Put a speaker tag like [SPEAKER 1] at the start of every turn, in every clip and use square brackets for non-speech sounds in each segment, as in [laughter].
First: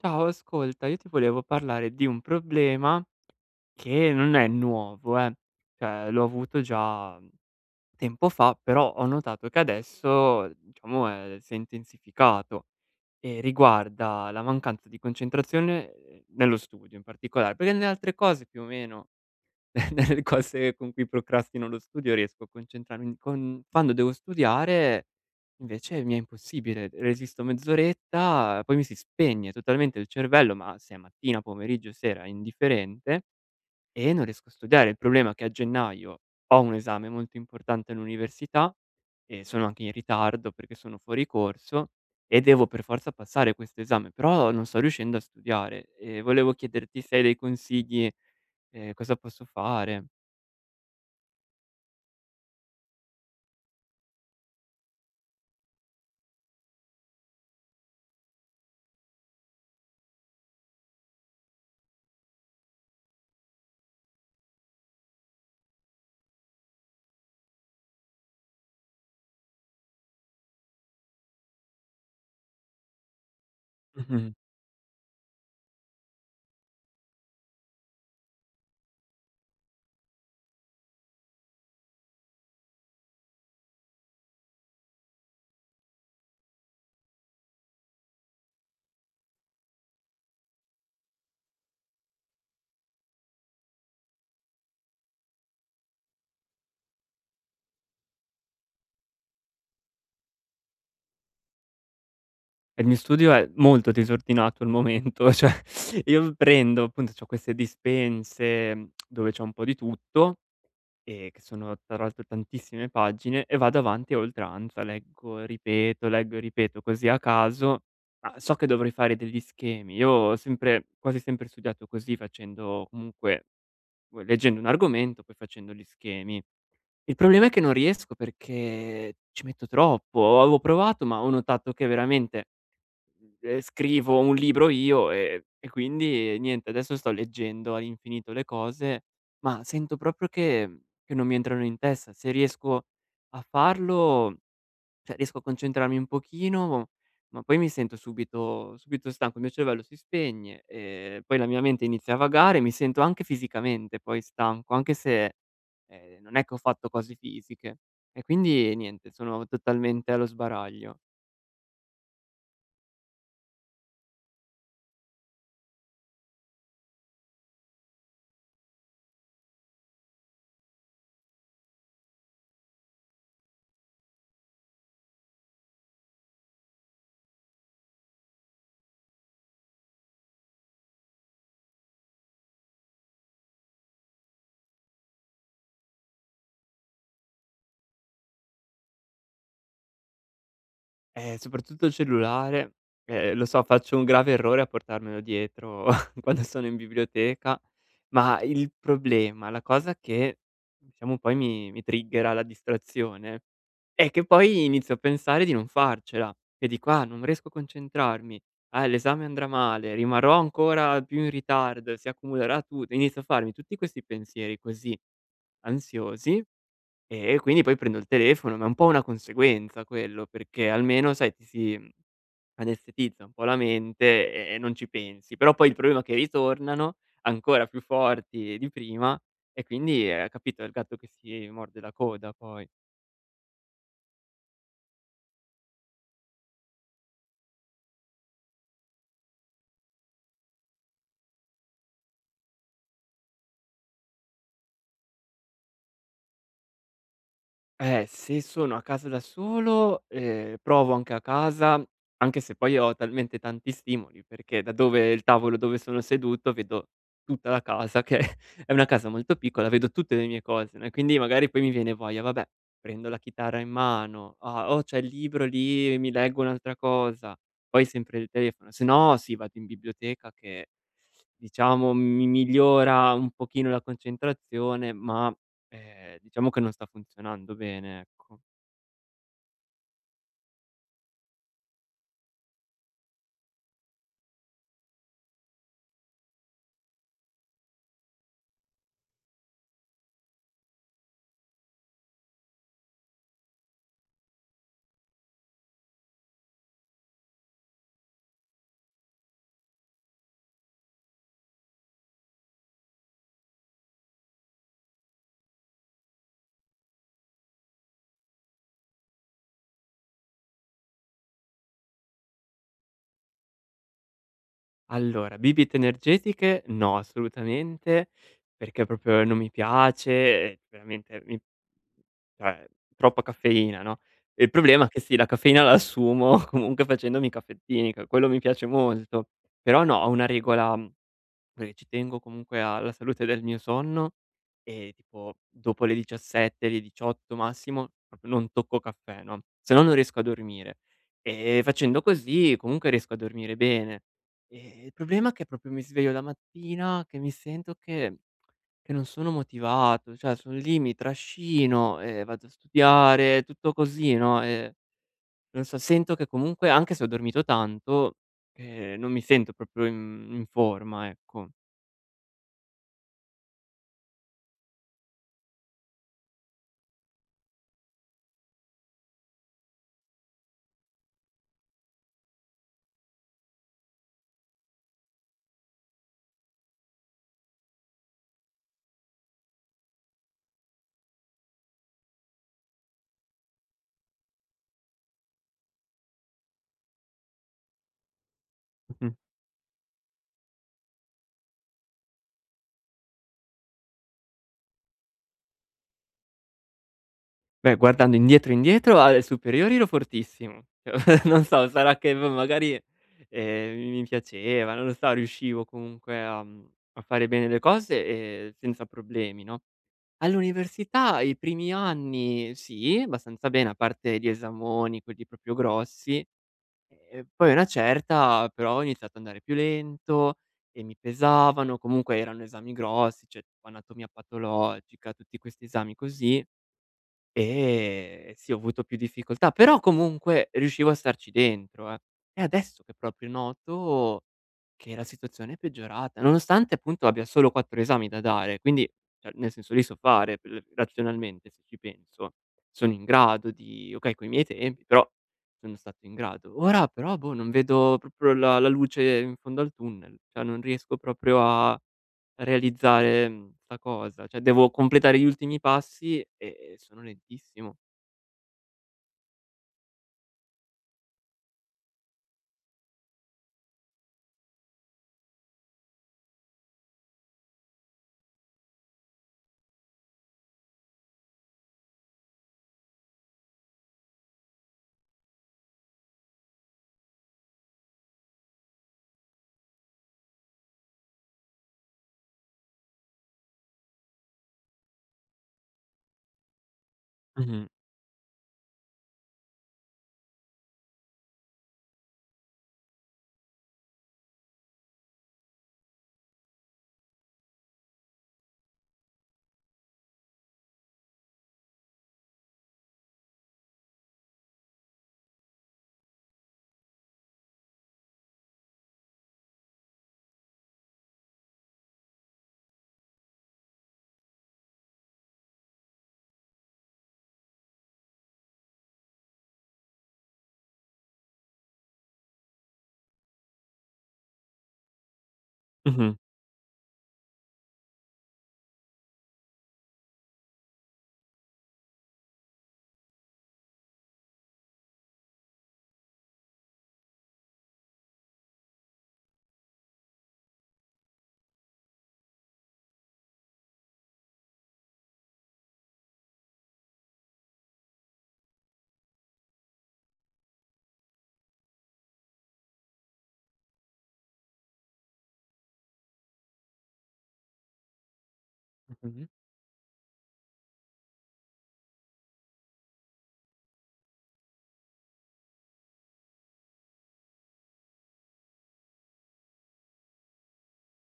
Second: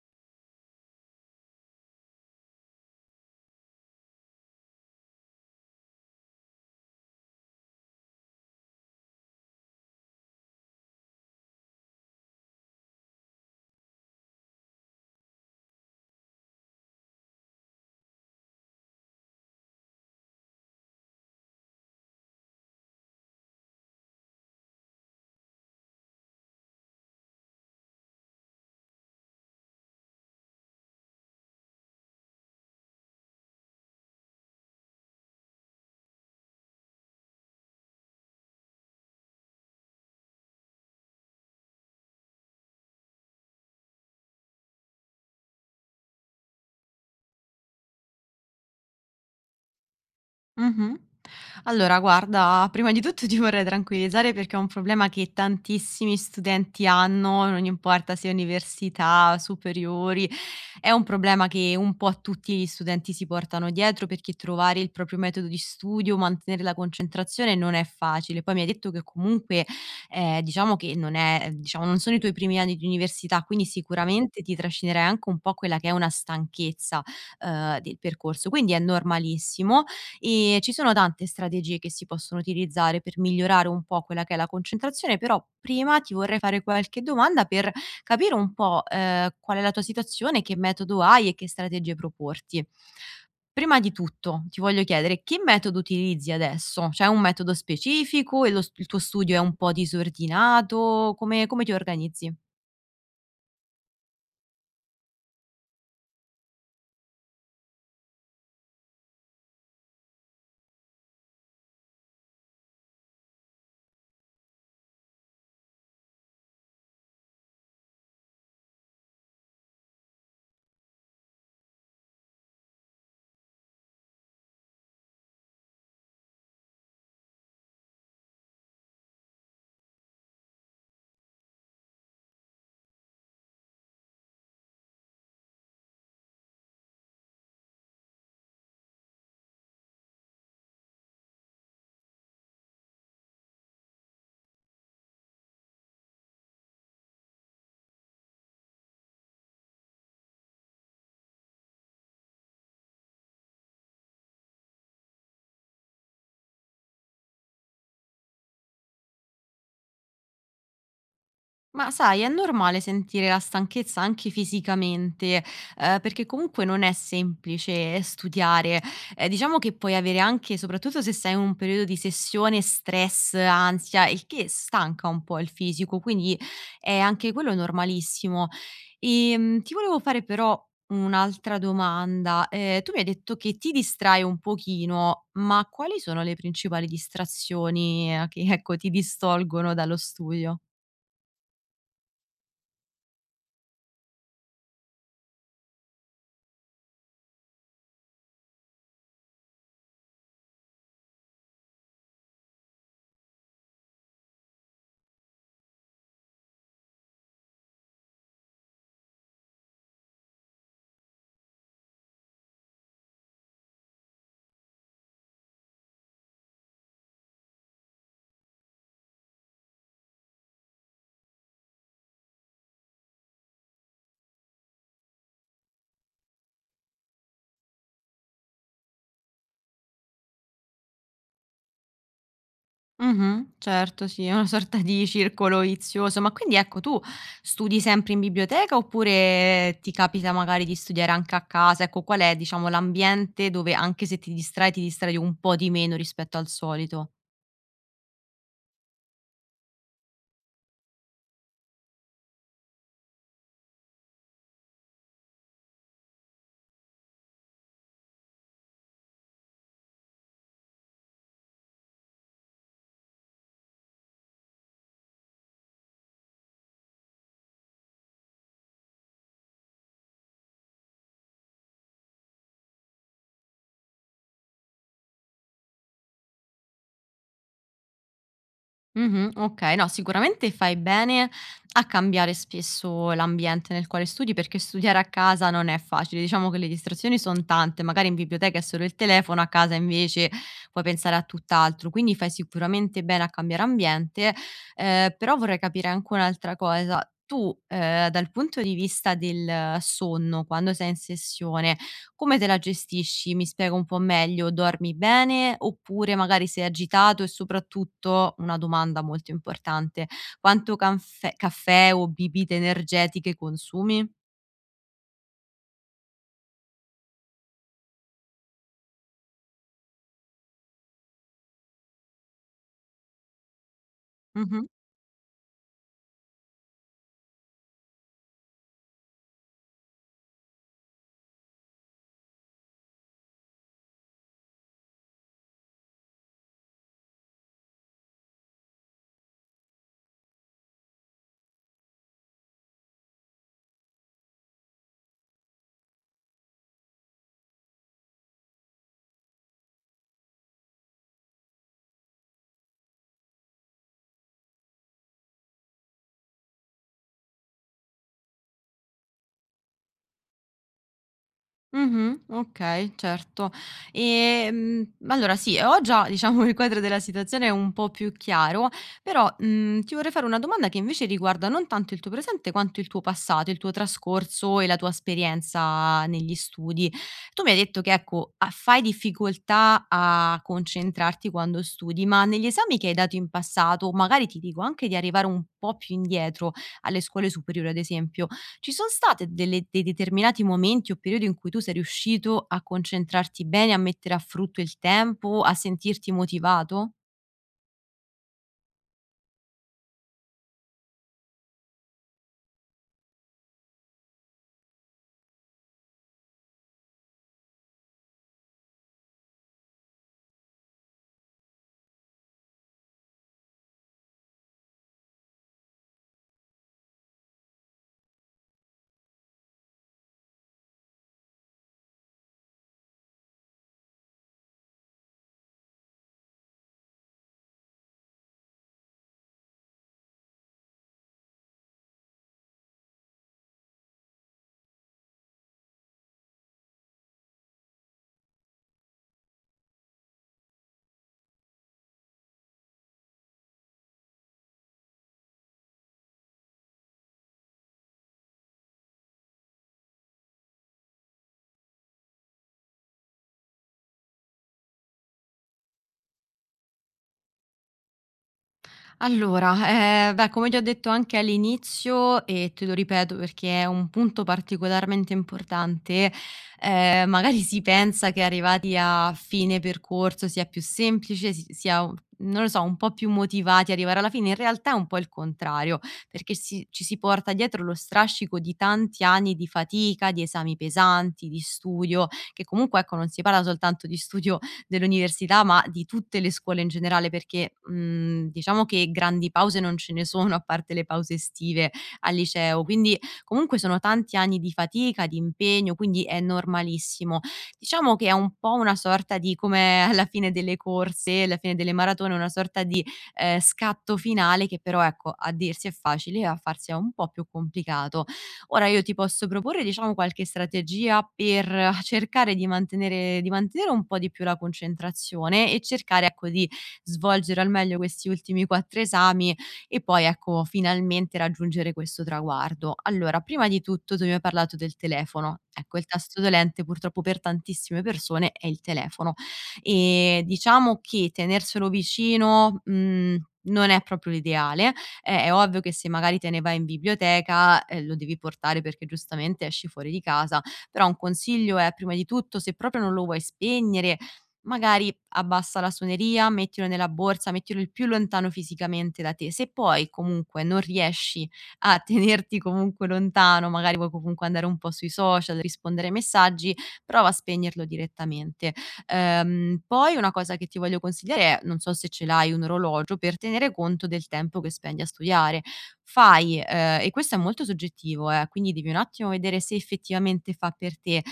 [SPEAKER 1] Ciao, ascolta, io ti volevo parlare di un problema che non è nuovo, eh. Cioè, l'ho avuto già tempo fa, però ho notato che adesso, diciamo, si è intensificato e riguarda la mancanza di concentrazione nello studio in particolare, perché nelle altre cose più o meno. [laughs] Nelle cose con cui procrastino lo studio riesco a concentrarmi, con quando devo studiare invece mi è impossibile, resisto mezz'oretta, poi mi si spegne totalmente il cervello, ma se è mattina, pomeriggio, sera, è indifferente e non riesco a studiare. Il problema è che a gennaio ho un esame molto importante all'università e sono anche in ritardo perché sono fuori corso e devo per forza passare questo esame, però non sto riuscendo a studiare e volevo chiederti se hai dei consigli, cosa posso fare.
[SPEAKER 2] Mh-mh. Allora guarda, prima di tutto ti vorrei tranquillizzare perché è un problema che tantissimi studenti hanno, non importa se università, superiori, è un problema che un po' tutti gli studenti si portano dietro perché trovare il proprio metodo di studio, mantenere la concentrazione non è facile. Poi mi hai detto che comunque, diciamo che non è diciamo non sono i tuoi primi anni di università, quindi
[SPEAKER 1] Mh-mh.
[SPEAKER 2] sicuramente ti trascinerai anche un po' quella che è una stanchezza, del percorso, quindi è normalissimo e ci sono tante strategie che si possono utilizzare per migliorare un po' quella che è la concentrazione, però prima ti vorrei fare qualche domanda per capire un po', qual è la tua situazione, che metodo hai e che strategie proporti. Prima di tutto ti voglio chiedere che metodo utilizzi adesso? C'è un metodo specifico e lo s il tuo studio è un po' disordinato? Come ti organizzi?
[SPEAKER 1] E il mio studio è molto disordinato al momento, [laughs] cioè io prendo appunto c'ho queste dispense dove c'è un po' di tutto. Che sono tra l'altro tantissime pagine, e vado avanti a oltranza, leggo, ripeto, leggo e ripeto così a caso, ma so che dovrei fare degli schemi. Io ho sempre quasi sempre studiato così, facendo comunque, leggendo un argomento, poi facendo gli schemi. Il problema è che non riesco perché ci metto troppo. Avevo provato, ma ho notato che veramente. Scrivo un libro io, e quindi niente, adesso sto leggendo all'infinito le cose, ma sento proprio che non mi entrano in testa. Se riesco a farlo, cioè riesco a concentrarmi un pochino, ma poi mi sento subito subito stanco, il mio cervello si spegne, poi la mia mente inizia a vagare, mi sento anche fisicamente poi stanco, anche se, non è che ho fatto cose fisiche. E quindi niente, sono totalmente allo sbaraglio.
[SPEAKER 2] Ma sai, è normale sentire la stanchezza anche fisicamente, perché comunque non è semplice studiare. Diciamo che puoi avere anche soprattutto se sei in un periodo di sessione, stress, ansia, il che stanca un po' il fisico, quindi è anche quello normalissimo. Ti volevo fare però un'altra domanda. Tu mi hai detto che ti distrai un pochino, ma quali sono le principali distrazioni che, ecco, ti distolgono dallo studio?
[SPEAKER 1] Soprattutto il cellulare, lo so, faccio un grave errore a portarmelo dietro [laughs] quando sono in biblioteca, ma il problema, la cosa che diciamo poi mi triggera la distrazione, è che poi inizio a pensare di non farcela e dico: "Ah, non riesco a concentrarmi, ah, l'esame andrà male, rimarrò ancora più in ritardo, si accumulerà tutto". Inizio a farmi tutti questi pensieri così ansiosi, e quindi poi prendo il telefono, ma è un po' una conseguenza quello, perché almeno sai ti si, anestetizza un po' la mente e non ci pensi. Però poi il problema è che ritornano ancora più forti di prima e quindi, capito, è il gatto che si morde la coda poi.
[SPEAKER 2] Mh-mh. Certo, sì, è una sorta di circolo vizioso. Ma quindi ecco, tu studi sempre in biblioteca oppure ti capita magari di studiare anche a casa? Ecco, qual è, diciamo, l'ambiente dove anche se ti distrai, ti distrai un po' di meno rispetto al solito?
[SPEAKER 1] Se sono a casa da solo, provo anche a casa, anche se poi ho talmente tanti stimoli, perché da dove il tavolo dove sono seduto vedo tutta la casa che [laughs] è una casa molto piccola, vedo tutte le mie cose, no, e quindi magari poi mi viene voglia, vabbè, prendo la chitarra in mano, ah, oh c'è il libro lì, mi leggo un'altra cosa, poi sempre il telefono, se no sì, vado in biblioteca, che diciamo mi migliora un pochino la concentrazione, ma. Diciamo che non sta funzionando bene, ecco.
[SPEAKER 2] Mh-mh, okay. No, sicuramente fai bene a cambiare spesso l'ambiente nel quale studi, perché studiare a casa non è facile. Diciamo che le distrazioni son tante, magari in biblioteca è solo il telefono, a casa invece puoi pensare a tutt'altro, quindi fai sicuramente bene a cambiare ambiente. Però vorrei capire anche un'altra cosa: tu, dal punto di vista del sonno, quando sei in sessione, come te la gestisci? Mi spiego un po' meglio, dormi bene oppure magari sei agitato e soprattutto, una domanda molto importante, quanto canfè caffè o bibite energetiche consumi?
[SPEAKER 1] Allora, bibite energetiche no, assolutamente, perché proprio non mi piace e veramente mi, cioè troppa caffeina, no, e il
[SPEAKER 2] Mh-mh.
[SPEAKER 1] problema è che sì, la caffeina la assumo [laughs] comunque facendomi i caffettini, che quello mi piace molto, però no, ho una regola. Perché ci tengo comunque alla salute del mio sonno e tipo dopo le 17, le 18 massimo, proprio non tocco caffè, no, se no non riesco a dormire. E facendo così comunque riesco a dormire bene. Il problema è che proprio mi sveglio la mattina che mi sento che non sono motivato, cioè sono lì, mi trascino, vado a studiare, tutto così, no, non so, sento che comunque anche se ho dormito tanto, non mi sento proprio in forma, ecco.
[SPEAKER 2] Mh-mh, okay, certo. Allora sì, ho già diciamo il quadro della situazione un po' più chiaro, però, ti vorrei fare una domanda che invece riguarda non tanto il tuo presente quanto il tuo passato, il tuo trascorso e la tua esperienza negli studi. Tu mi hai detto che ecco, a fai difficoltà a concentrarti quando studi, ma negli esami che hai dato in passato, magari ti dico anche di arrivare un po' più indietro alle scuole superiori ad esempio, ci sono
[SPEAKER 1] Mh-mh.
[SPEAKER 2] state delle dei determinati momenti o periodi in cui tu sei riuscito a concentrarti bene, a mettere a frutto il tempo, a sentirti motivato?
[SPEAKER 1] Beh, guardando indietro alle superiori, ero fortissimo. [laughs] Non so, sarà che v magari, mi piaceva, non lo so, riuscivo comunque a, a fare bene le cose, senza problemi, no. All'università i primi anni sì, abbastanza bene, a parte gli esamoni, quelli proprio grossi, e poi a una certa però ho iniziato ad andare più lento e mi pesavano, comunque erano esami grossi, cioè tipo anatomia patologica, tutti questi esami così. Sì, ho avuto più difficoltà, però comunque riuscivo a starci dentro, eh. È adesso che proprio noto che la situazione è peggiorata, nonostante appunto abbia solo 4 esami da dare, quindi, cioè nel senso li so fare, per razionalmente, se ci penso. Sono in grado di, okay, coi miei tempi, però sono stato in grado. Ora però boh, non vedo proprio la luce in fondo al tunnel, cioè non riesco proprio a realizzare, 'sta cosa, cioè devo completare gli ultimi passi e sono lentissimo.
[SPEAKER 2] Allora, beh, come già ho detto anche all'inizio e te lo ripeto perché è un punto particolarmente importante, magari si pensa che arrivati a fine percorso sia più semplice, si sia u non lo so, un po' più motivati ad arrivare alla fine, in realtà è un po' il contrario, perché ci si porta dietro lo strascico di tanti anni di fatica, di esami pesanti, di studio, che comunque ecco, non si parla soltanto di studio dell'università, ma di tutte le scuole in generale, perché,
[SPEAKER 1] Mh-mh,
[SPEAKER 2] diciamo che grandi pause non ce ne sono, a parte le pause estive al liceo. Quindi comunque sono tanti anni di fatica, di impegno, quindi è normalissimo. Diciamo che è un po' una sorta di come alla fine delle corse, alla fine delle maratone, una sorta di, scatto finale che però, ecco, a dirsi è facile, a farsi è un po' più complicato. Ora io ti posso proporre, diciamo, qualche strategia per cercare di mantenere un po' di più la concentrazione e cercare, ecco, di svolgere al meglio questi ultimi 4 esami e poi, ecco, finalmente raggiungere questo traguardo. Allora, prima di tutto tu mi hai parlato del telefono. Ecco, il
[SPEAKER 1] mh-mh,
[SPEAKER 2] tasto dolente purtroppo per tantissime persone è il telefono e diciamo che tenerselo vicino, non è proprio l'ideale è ovvio che se magari te ne vai in biblioteca, lo devi portare perché giustamente esci fuori di casa. Però un consiglio è, prima di tutto, se proprio non lo vuoi spegnere, magari abbassa la suoneria, mettilo nella borsa, mettilo il più lontano fisicamente da te. Se poi comunque non riesci a [laughs] tenerti comunque lontano, magari vuoi comunque andare un po' sui social, rispondere ai messaggi, prova a spegnerlo direttamente.
[SPEAKER 1] mh-mh.
[SPEAKER 2] Poi una cosa che ti voglio consigliare è, non so se ce l'hai un orologio, per tenere conto del tempo che spendi a studiare. Fai, e questo è molto soggettivo quindi devi un attimo vedere se effettivamente fa per te.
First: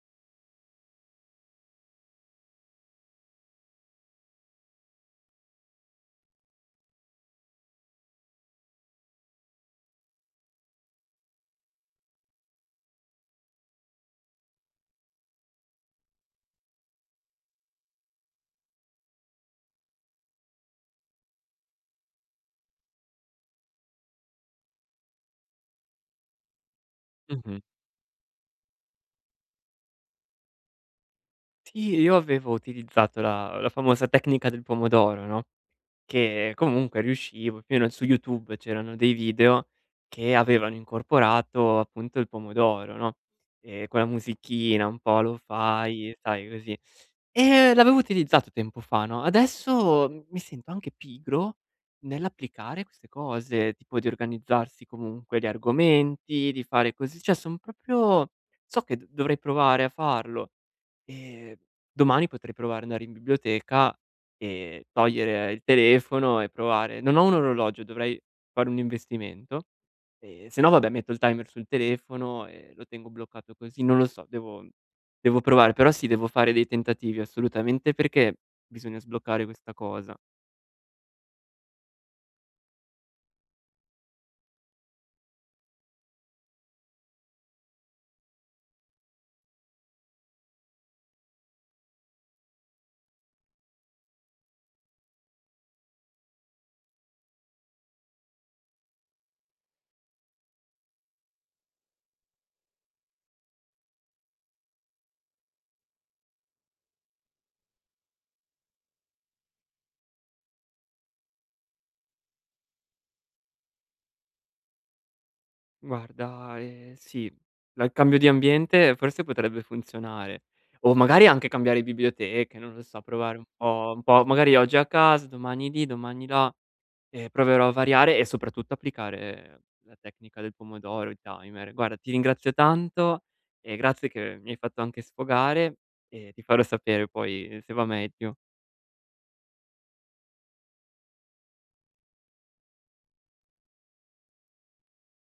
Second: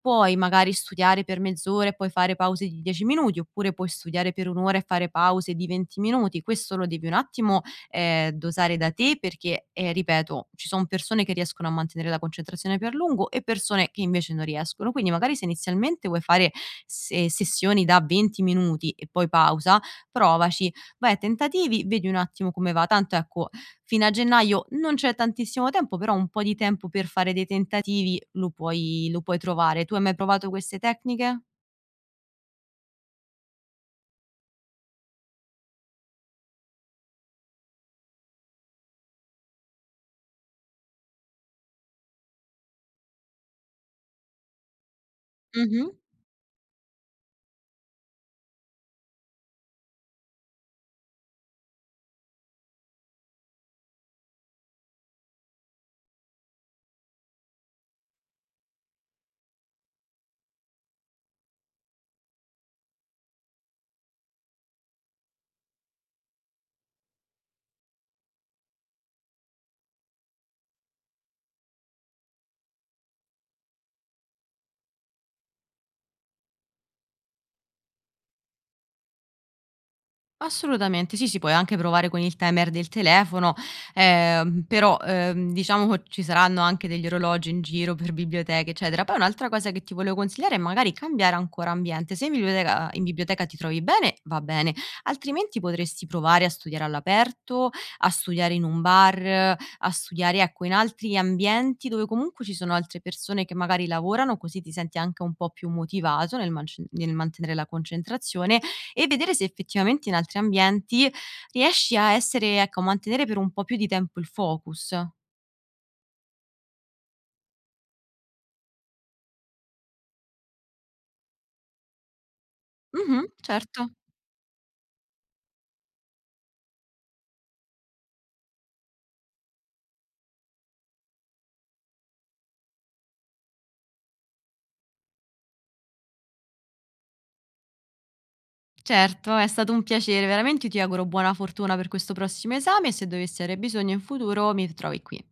[SPEAKER 2] Puoi magari studiare per mezz'ora e poi fare pause di 10 minuti, oppure puoi studiare per 1 ora e fare pause di 20 minuti. Questo lo devi un attimo dosare da te perché, ripeto, ci son persone che riescono a mantenere la concentrazione più a lungo e persone che invece non riescono. Quindi magari se inizialmente vuoi fare se sessioni da 20 minuti e poi pausa, provaci, vai a tentativi, vedi un attimo come va. Tanto ecco, fino a gennaio non c'è tantissimo tempo, però un po' di tempo per fare dei
[SPEAKER 1] Mh-mh.
[SPEAKER 2] tentativi lo puoi trovare. Tu hai mai provato queste tecniche?
[SPEAKER 1] Sì, io avevo utilizzato la famosa tecnica del pomodoro, no, che comunque riuscivo, più o meno. Su YouTube c'erano dei video che avevano incorporato appunto il pomodoro, no, con la musichina un po'
[SPEAKER 2] Mh-mh.
[SPEAKER 1] lo-fi, sai così. L'avevo utilizzato tempo fa, no, adesso, mi sento anche pigro nell'applicare queste cose, tipo di organizzarsi comunque gli argomenti, di fare così, cioè son proprio, so che d dovrei provare a farlo. Ehm, Domani potrei provare ad andare in biblioteca e togliere il telefono e provare, non ho un orologio, dovrei fare un investimento, e se no vabbè metto il timer sul telefono e lo tengo bloccato così, non lo so, devo provare, però sì, devo fare dei tentativi assolutamente perché bisogna sbloccare questa cosa.
[SPEAKER 2] Assolutamente, sì, sì, puoi anche provare con il timer del telefono, però, diciamo che ci saranno anche degli orologi in giro per biblioteche, eccetera. Poi un'altra cosa che ti volevo consigliare è magari cambiare ancora ambiente. Se in biblioteca ti trovi bene, va bene, altrimenti potresti provare a studiare all'aperto, a studiare in un bar, a studiare, ecco, in altri ambienti dove comunque ci sono altre persone che magari lavorano, così ti senti anche un po' più motivato nel mantenere la concentrazione e vedere se effettivamente in altri ambienti riesci a essere ecco, a mantenere per un po' più di tempo il focus.
[SPEAKER 1] Guarda, sì, la il cambio di ambiente forse potrebbe funzionare, o magari anche cambiare biblioteche, non lo so,
[SPEAKER 2] Mh-mh,
[SPEAKER 1] provare un
[SPEAKER 2] certo.
[SPEAKER 1] po' un po' magari oggi a casa, domani lì, domani là. Proverò a variare e soprattutto applicare la tecnica del pomodoro, il timer. Guarda, ti ringrazio tanto e grazie che mi hai fatto anche sfogare, e ti farò sapere poi se va meglio.
[SPEAKER 2] Certo, è stato un piacere, veramente io ti auguro buona fortuna per questo prossimo esame e se dovessi avere bisogno in futuro mi trovi qui.